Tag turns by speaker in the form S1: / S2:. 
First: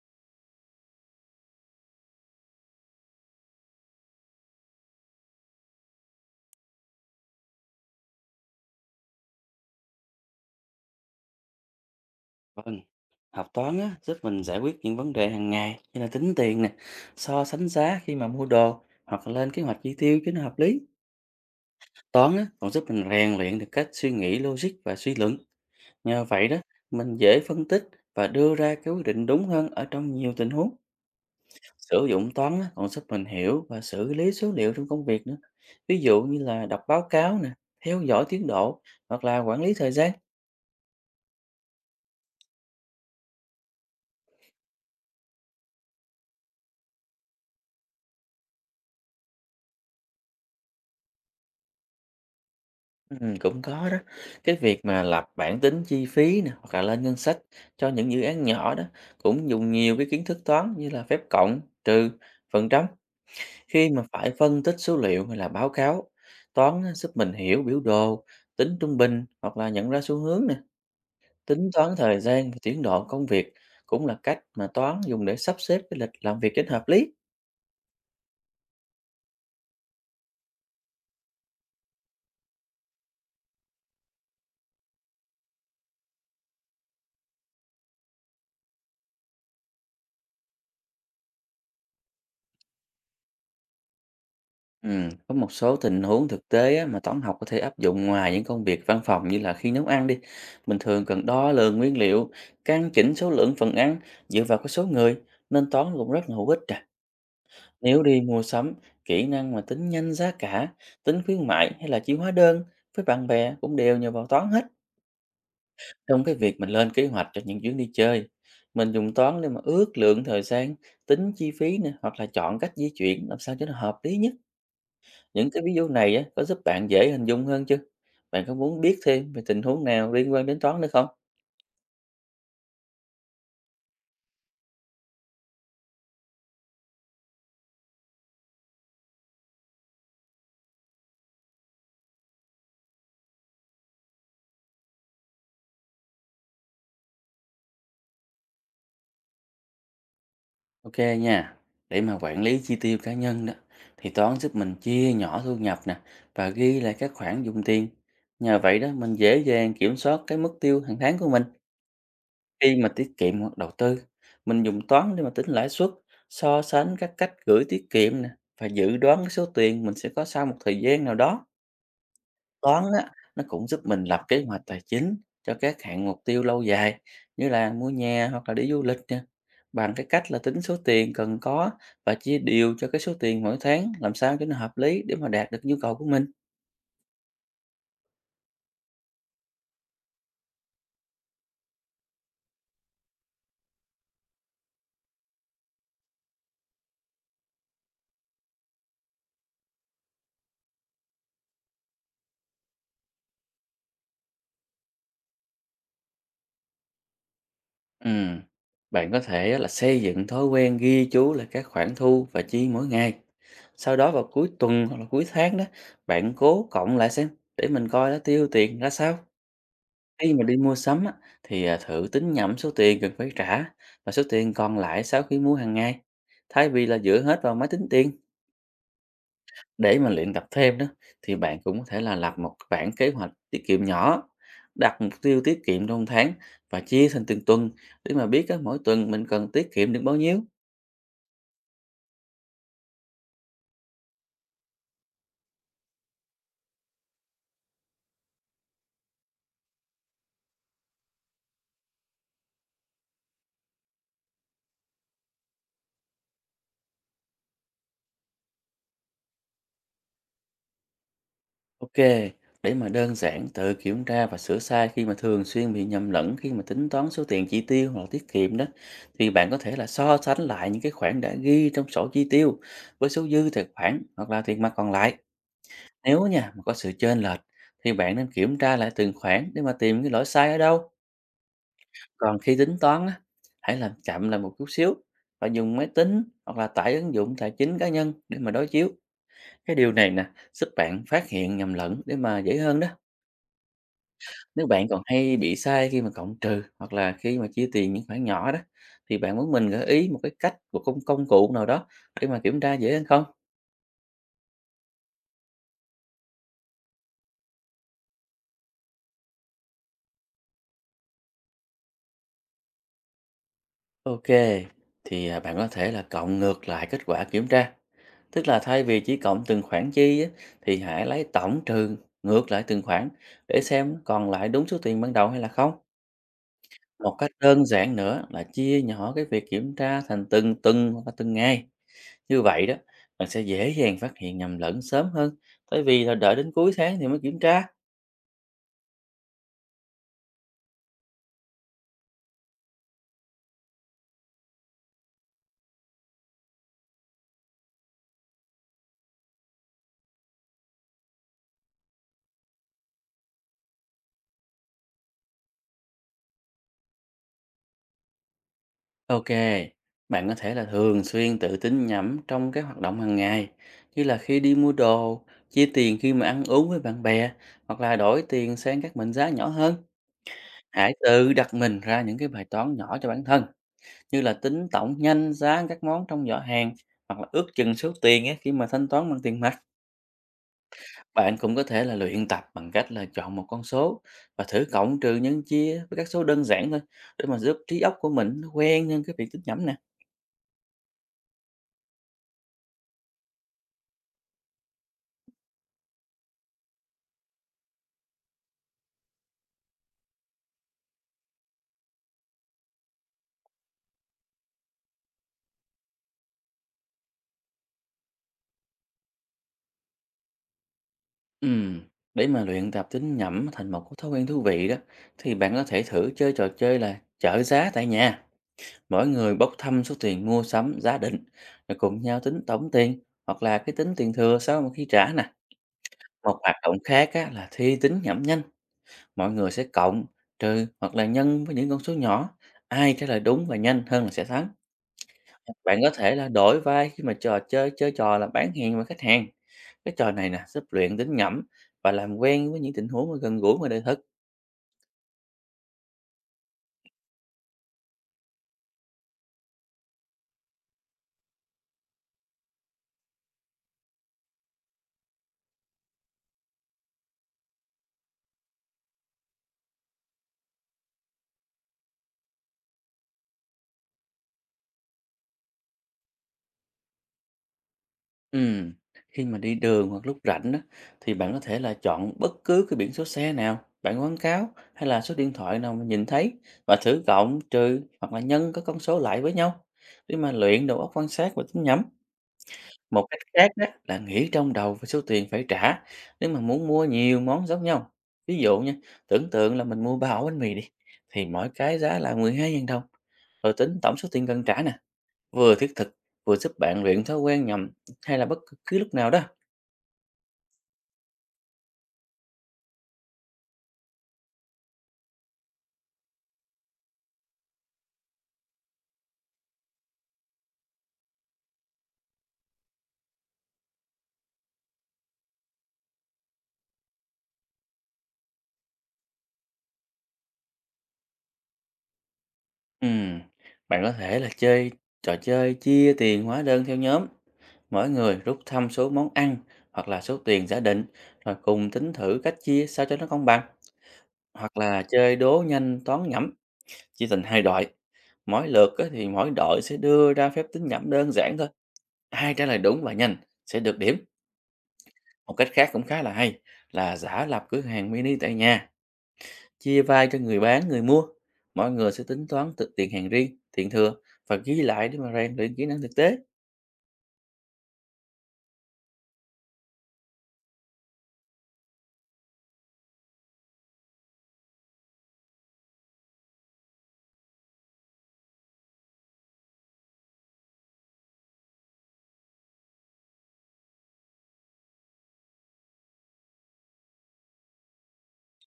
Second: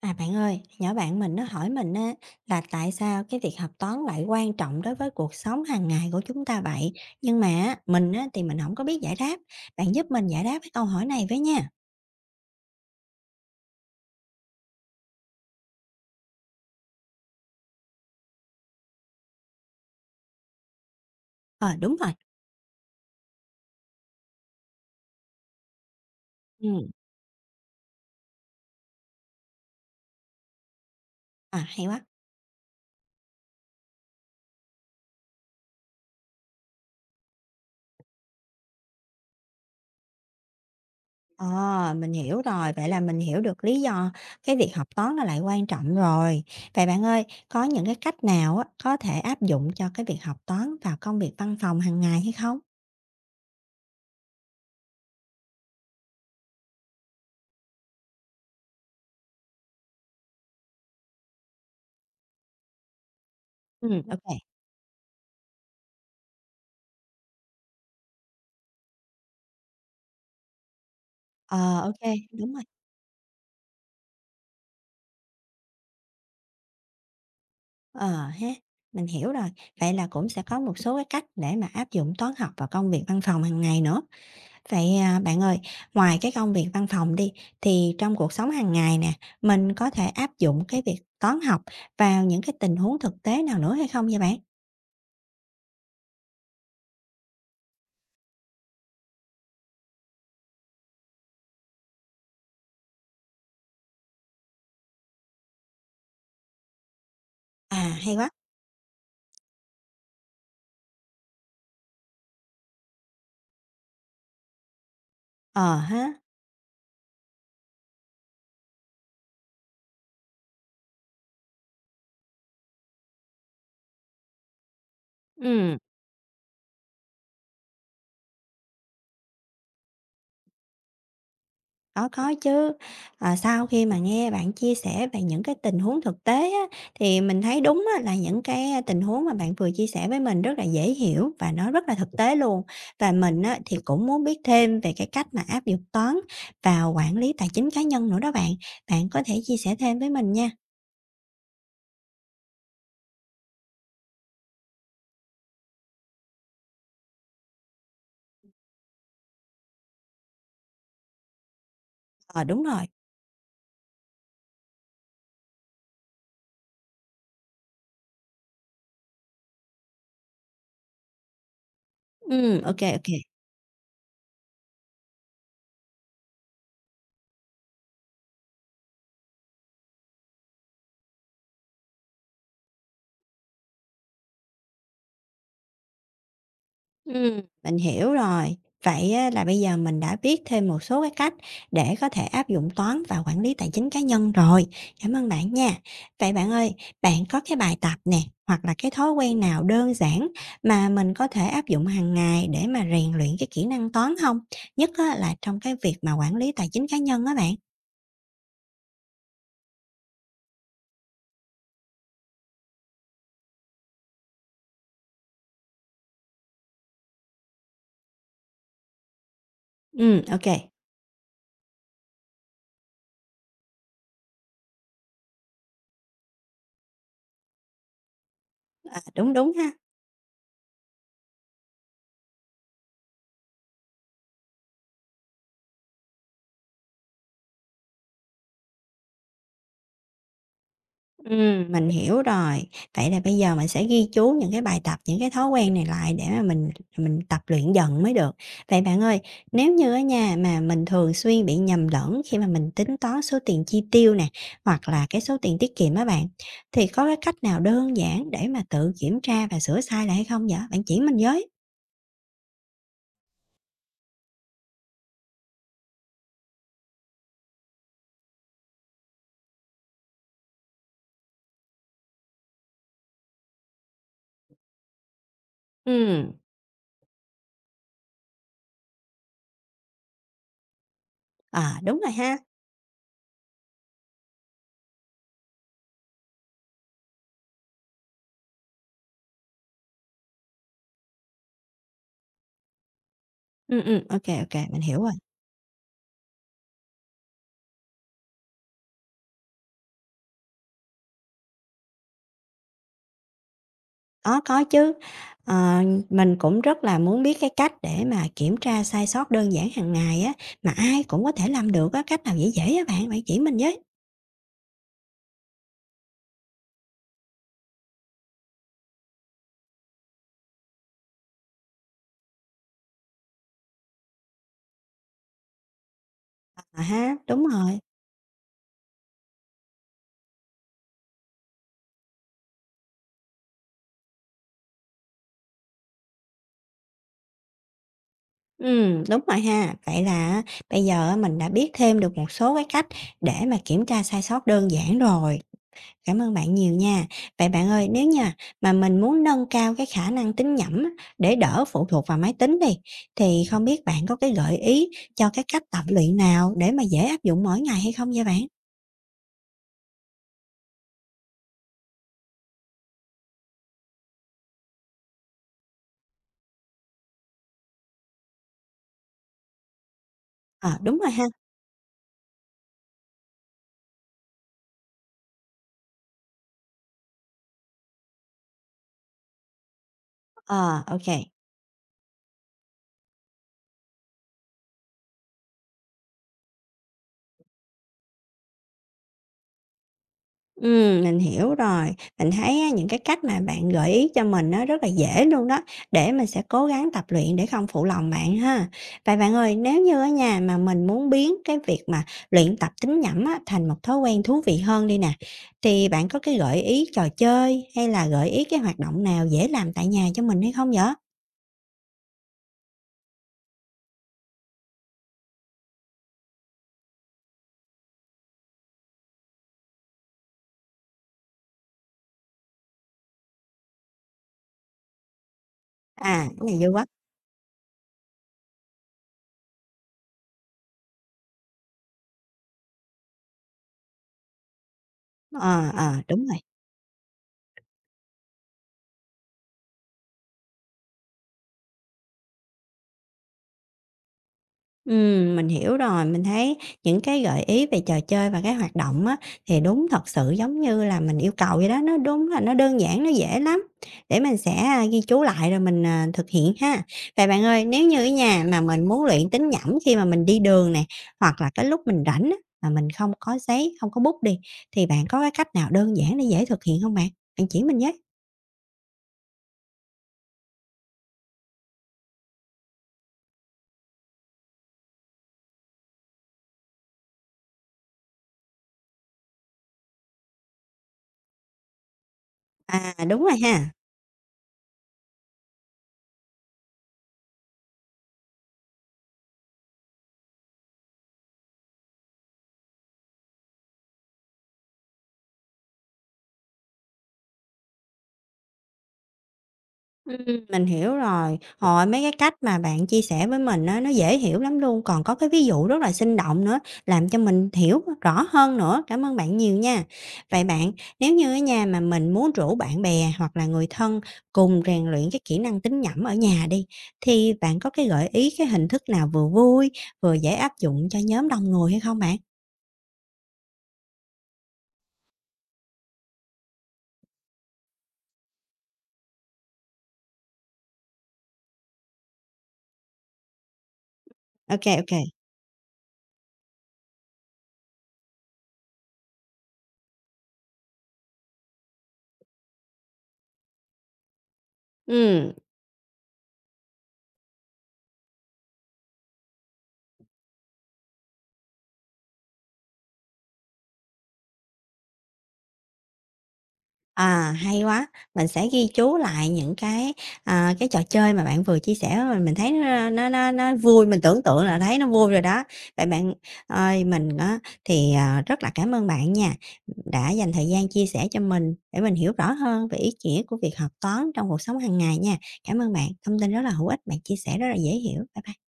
S1: À bạn ơi, nhỏ bạn mình nó hỏi mình á là tại sao cái việc học toán lại quan trọng đối với cuộc sống hàng ngày của chúng ta vậy? Nhưng mà á, mình á thì mình không có biết giải đáp. Bạn giúp mình giải đáp cái câu hỏi này với nha.
S2: Vâng, học toán á, giúp mình giải quyết những vấn đề hàng ngày như là tính tiền nè, so sánh giá khi mà mua đồ hoặc là lên kế hoạch chi tiêu cho nó hợp lý.
S1: Ờ đúng rồi.
S2: Toán á, còn giúp mình rèn luyện được cách suy nghĩ logic và suy luận. Nhờ vậy đó,
S1: Ừ.
S2: mình dễ phân tích và đưa ra cái quyết định đúng hơn ở trong nhiều tình huống.
S1: À hay quá.
S2: Sử dụng toán á, còn giúp mình hiểu và xử lý số liệu trong công việc nữa. Ví dụ như là đọc báo cáo nè, theo dõi tiến độ hoặc là quản lý thời gian.
S1: Ờ mình hiểu rồi, vậy là mình hiểu được lý do cái việc học toán nó lại quan trọng rồi. Vậy bạn ơi, có những cái cách nào á có thể áp dụng cho cái việc học toán vào công việc văn phòng hàng ngày hay không?
S2: Cũng có đó. Cái việc mà lập bảng tính chi phí nè, hoặc là lên ngân sách cho những dự án nhỏ đó cũng dùng nhiều cái kiến thức toán như là phép cộng, trừ, phần trăm
S1: Ừ,
S2: khi mà phải
S1: ok.
S2: phân tích số liệu hay là báo cáo. Toán á, giúp mình hiểu biểu đồ, tính trung bình hoặc là nhận ra xu hướng nè, tính
S1: Ờ,
S2: toán
S1: ok,
S2: thời gian
S1: đúng
S2: và
S1: rồi.
S2: tiến độ công việc cũng là cách mà toán dùng để sắp xếp cái lịch làm việc đến hợp lý.
S1: Ờ ha, mình hiểu rồi. Vậy là cũng sẽ có một số cái cách để mà áp dụng toán học vào công việc văn phòng hàng ngày nữa. Vậy, à, bạn ơi, ngoài cái công việc văn phòng đi, thì trong cuộc sống hàng ngày nè, mình có thể áp dụng cái việc toán học vào những cái tình huống thực tế nào nữa hay không vậy bạn?
S2: Có một số tình huống thực tế á, mà toán học có thể áp dụng ngoài những công việc văn phòng như là khi nấu ăn đi. Mình thường cần đo lường nguyên liệu, căn chỉnh số lượng phần ăn dựa vào cái số người, nên toán cũng rất là hữu ích à.
S1: À,
S2: Nếu
S1: hay
S2: đi
S1: quá.
S2: mua sắm, kỹ năng mà tính nhanh giá cả, tính khuyến mại hay là chịu hóa đơn với bạn bè cũng đều nhờ vào toán hết.
S1: Ờ ha.
S2: Trong cái việc mình lên kế hoạch cho những chuyến đi chơi, mình dùng toán để mà ước lượng thời gian, tính chi phí nè, hoặc là chọn cách di chuyển làm sao cho nó hợp lý nhất. Những cái ví
S1: Ừ.
S2: dụ này á, có giúp bạn dễ hình dung hơn chưa? Bạn có muốn biết thêm về tình huống nào liên quan đến toán nữa không?
S1: Có chứ. Ờ, sau khi mà nghe bạn chia sẻ về những cái tình huống thực tế á, thì mình thấy đúng á, là những cái tình huống mà bạn vừa chia sẻ với mình rất là dễ hiểu và nó rất là thực tế luôn. Và mình á, thì cũng muốn biết thêm về cái cách mà áp dụng toán vào quản lý tài chính cá nhân nữa đó bạn. Bạn có thể chia sẻ thêm với mình nha.
S2: Ok nha, để mà quản lý chi tiêu cá nhân đó, thì toán giúp mình chia nhỏ thu nhập nè và ghi lại các khoản dùng tiền. Nhờ vậy đó, mình dễ dàng kiểm soát cái mức tiêu hàng tháng của mình.
S1: Ờ, đúng
S2: Khi
S1: rồi.
S2: mà tiết kiệm hoặc đầu tư, mình dùng toán để mà tính lãi suất, so sánh các cách gửi tiết kiệm nè và dự đoán cái số tiền mình sẽ có sau một thời gian nào đó.
S1: Ok,
S2: Toán
S1: ok.
S2: á, nó cũng giúp mình lập kế hoạch tài chính cho các hạng mục tiêu lâu dài, như là mua nhà hoặc là đi du lịch nè. Bằng cái cách là tính số tiền cần có và chia đều cho cái số tiền mỗi tháng làm sao cho nó hợp lý để mà đạt được nhu cầu của mình.
S1: Mình hiểu rồi. Vậy á, là bây giờ mình đã biết thêm một số cái cách để có thể áp dụng toán và quản lý tài chính cá nhân rồi. Cảm ơn bạn nha. Vậy bạn ơi, bạn có cái bài tập nè, hoặc là cái thói quen nào đơn giản mà mình có thể áp dụng hàng ngày để mà rèn luyện cái kỹ năng toán không? Nhất á, là trong cái việc mà quản lý tài chính cá nhân á bạn.
S2: Ừm, Bạn có thể á là xây dựng thói quen ghi chú lại các khoản thu và chi mỗi ngày. Sau đó vào cuối tuần hoặc là cuối tháng đó, bạn cố cộng lại xem, để mình coi nó tiêu tiền ra sao. Khi mà
S1: Ok.
S2: đi mua sắm á, thì thử tính nhẩm số tiền cần phải trả và số tiền còn lại sau khi mua hàng ngày. Thay vì là dựa hết vào máy tính tiền
S1: À, đúng, đúng ha.
S2: để mà luyện tập thêm đó, thì bạn cũng có thể là lập một bản kế hoạch tiết kiệm nhỏ, đặt mục tiêu tiết kiệm trong tháng và chia thành từng tuần để mà biết á, mỗi tuần mình cần tiết kiệm được bao nhiêu.
S1: Mình hiểu rồi. Vậy là bây giờ mình sẽ ghi chú những cái bài tập, những cái thói quen này lại để mà mình tập luyện dần mới được. Vậy bạn ơi, nếu như ở nhà mà mình thường xuyên bị nhầm lẫn khi mà mình tính toán số tiền chi tiêu nè, hoặc là cái số tiền tiết kiệm á bạn, thì có cái cách nào đơn giản để mà tự kiểm tra và sửa sai lại hay không vậy? Bạn chỉ mình với.
S2: Ok, để mà đơn giản tự kiểm tra và sửa sai khi mà thường xuyên bị nhầm lẫn khi mà tính toán số tiền chi tiêu hoặc là tiết kiệm đó, thì bạn có thể là so sánh lại những cái khoản đã ghi trong sổ chi tiêu với số dư tài khoản hoặc là tiền mặt còn lại. Nếu
S1: Ừm.
S2: nha mà có sự chênh lệch, thì bạn nên kiểm tra lại từng khoản để mà tìm cái lỗi sai ở đâu.
S1: À, đúng rồi ha.
S2: Còn khi tính toán á, hãy làm chậm lại một chút xíu và dùng máy tính hoặc là tải ứng dụng tài chính cá nhân để mà đối chiếu. Cái điều này nè giúp bạn phát hiện nhầm lẫn để mà dễ hơn đó.
S1: Ô kê,
S2: Nếu
S1: mình
S2: bạn
S1: hiểu
S2: còn
S1: rồi.
S2: hay bị sai khi mà cộng trừ hoặc là khi mà chia tiền những khoản nhỏ đó, thì bạn muốn mình gợi ý một cái cách, một công công cụ nào đó để mà kiểm tra dễ hơn không?
S1: Có chứ. Ờ, mình cũng rất là muốn biết cái cách để mà kiểm tra sai sót đơn giản hàng ngày á, mà ai cũng có thể làm được á, cách nào dễ dễ á bạn, bạn chỉ mình với.
S2: Ok, thì bạn có thể là cộng ngược lại kết quả kiểm tra. Tức là thay vì chỉ cộng từng khoản chi á, thì hãy lấy tổng trừ ngược lại từng khoản để xem còn lại đúng số tiền ban đầu hay là không.
S1: À ha,
S2: Một cách
S1: đúng
S2: đơn
S1: rồi.
S2: giản nữa là chia nhỏ cái việc kiểm tra thành từng tuần hoặc là từng ngày. Như vậy đó, bạn sẽ dễ dàng phát hiện nhầm lẫn sớm hơn, tại vì là đợi đến cuối tháng thì mới kiểm tra.
S1: Đúng rồi ha. Vậy là bây giờ á, mình đã biết thêm được một số cái cách để mà kiểm tra sai sót đơn giản rồi. Cảm ơn bạn nhiều nha. Vậy bạn ơi, nếu nha mà mình muốn nâng cao cái khả năng tính nhẩm á, để đỡ phụ thuộc vào máy tính đi, thì không biết bạn có cái gợi ý cho cái cách tập luyện nào để mà dễ áp dụng mỗi ngày hay không vậy bạn?
S2: Ok, bạn có thể là thường xuyên tự tin nhẩm trong các hoạt động hàng ngày, như là khi đi mua đồ, chia tiền khi mà ăn uống với bạn bè, hoặc là đổi tiền sang các mệnh giá nhỏ hơn.
S1: Ờ,
S2: Hãy
S1: đúng rồi ha.
S2: tự đặt mình ra những cái bài toán nhỏ cho bản thân, như là tính tổng nhanh giá các món trong giỏ hàng, hoặc là ước chừng số tiền á, khi mà thanh toán bằng tiền mặt.
S1: Ờ, OK.
S2: Bạn cũng có thể là luyện tập bằng cách là chọn một con số và thử cộng trừ nhân chia với các số đơn giản thôi, để mà giúp trí óc của mình nó quen hơn cái việc tính nhẩm nè.
S1: Mình hiểu rồi. Mình thấy á, những cái cách mà bạn gợi ý cho mình nó rất là dễ luôn đó, để mình sẽ cố gắng tập luyện để không phụ lòng bạn ha. Vậy bạn ơi, nếu như ở nhà mà mình muốn biến cái việc mà luyện tập tính nhẩm á, thành một thói quen thú vị hơn đi nè, thì bạn có cái gợi ý trò chơi hay là gợi ý cái hoạt động nào dễ làm tại nhà cho mình hay không vậy?
S2: Ừm, Để mà luyện tập tính nhẩm thành một cái thói quen thú vị đó, thì bạn có thể thử chơi trò chơi là chợ giá tại nhà. Mỗi người bốc thăm số tiền mua sắm giá định, rồi cùng nhau tính tổng tiền hoặc là cái tính tiền thừa sau mà khi trả nè.
S1: À,
S2: Một
S1: cái
S2: hoạt
S1: này vui
S2: động
S1: quá.
S2: khác á, là thi tính nhẩm nhanh, mọi người sẽ cộng, trừ hoặc là nhân với những con số nhỏ. Ai trả lời đúng và nhanh hơn là sẽ thắng.
S1: Ờ,
S2: Bạn có
S1: ờ,
S2: thể
S1: đúng
S2: là
S1: rồi.
S2: đổi vai khi mà trò chơi chơi trò là bán hàng và khách hàng. Cái trò này nè giúp luyện tính nhẩm và làm quen với những tình huống mà gần gũi và đời thực.
S1: Mình hiểu rồi, mình thấy những cái gợi ý về trò chơi và cái hoạt động á, thì đúng thật sự giống như là mình yêu cầu vậy đó, nó đúng là nó đơn giản, nó dễ lắm, để mình sẽ, a, ghi chú lại rồi mình, à, thực hiện ha. Vậy bạn ơi, nếu như á nha, mà mình muốn luyện tính nhẩm khi mà mình đi đường nè, hoặc là cái lúc mình rảnh á, mà mình không có giấy, không có bút đi, thì bạn có cái cách nào đơn giản để dễ thực hiện không bạn? Bạn chỉ mình nhé.
S2: Ừm, Khi mà đi đường hoặc lúc rảnh á, thì bạn có thể là chọn bất cứ cái biển số xe nào, bạn quảng cáo hay là số điện thoại nào mà nhìn thấy, và thử cộng, trừ hoặc là nhân các con số lại với nhau để mà luyện đầu óc quan sát và tính nhẩm.
S1: À,
S2: Một cách
S1: đúng rồi
S2: khác đó
S1: ha.
S2: là nghĩ trong đầu về số tiền phải trả nếu mà muốn mua nhiều món giống nhau. Ví dụ nha, tưởng tượng là mình mua 3 ổ bánh mì đi, thì mỗi cái giá là mười hai 000 đồng. Rồi tính tổng số tiền cần trả nè, vừa thiết thực, vừa giúp bạn luyện thói quen nhầm hay là bất cứ lúc nào đó.
S1: Mình hiểu rồi. Hồi, mấy cái cách mà bạn chia sẻ với mình á, nó dễ hiểu lắm luôn, còn có cái ví dụ rất là sinh động nữa, làm cho mình hiểu rõ hơn nữa. Cảm ơn bạn nhiều nha. Vậy bạn, nếu như ở nhà mà mình muốn rủ bạn bè hoặc là người thân cùng rèn luyện cái kỹ năng tính nhẩm ở nhà đi, thì bạn có cái gợi ý cái hình thức nào vừa vui, vừa dễ áp dụng cho nhóm đông người hay không bạn?
S2: Ừm, Bạn có thể là chơi trò chơi chia tiền hóa đơn theo nhóm. Mỗi người rút thăm số món ăn hoặc là số tiền giả định, rồi cùng tính thử cách chia sao cho nó công bằng. Hoặc
S1: Ok,
S2: là
S1: ok. Ừ.
S2: chơi đố nhanh toán nhẩm, chia thành 2 đội. Mỗi lượt á, thì mỗi đội sẽ đưa ra phép tính nhẩm đơn giản thôi, ai trả lời đúng và nhanh sẽ được điểm. Một cách khác cũng khá là hay là giả lập cửa hàng mini tại nhà, chia vai cho người bán người mua. Mọi người sẽ tính toán tự tiền hàng riêng tiền thừa và ghi lại để mà rèn luyện kỹ năng thực tế.
S1: À, hay quá, mình sẽ ghi chú lại những cái, à, cái trò chơi mà bạn vừa chia sẻ mình thấy nó vui, mình tưởng tượng là thấy nó vui rồi đó. Vậy bạn ơi, mình á thì, à, rất là cảm ơn bạn nha, đã dành thời gian chia sẻ cho mình để mình hiểu rõ hơn về ý nghĩa của việc học toán trong cuộc sống hàng ngày nha. Cảm ơn bạn, thông tin rất là hữu ích, bạn chia sẻ rất là dễ hiểu. Bye bye.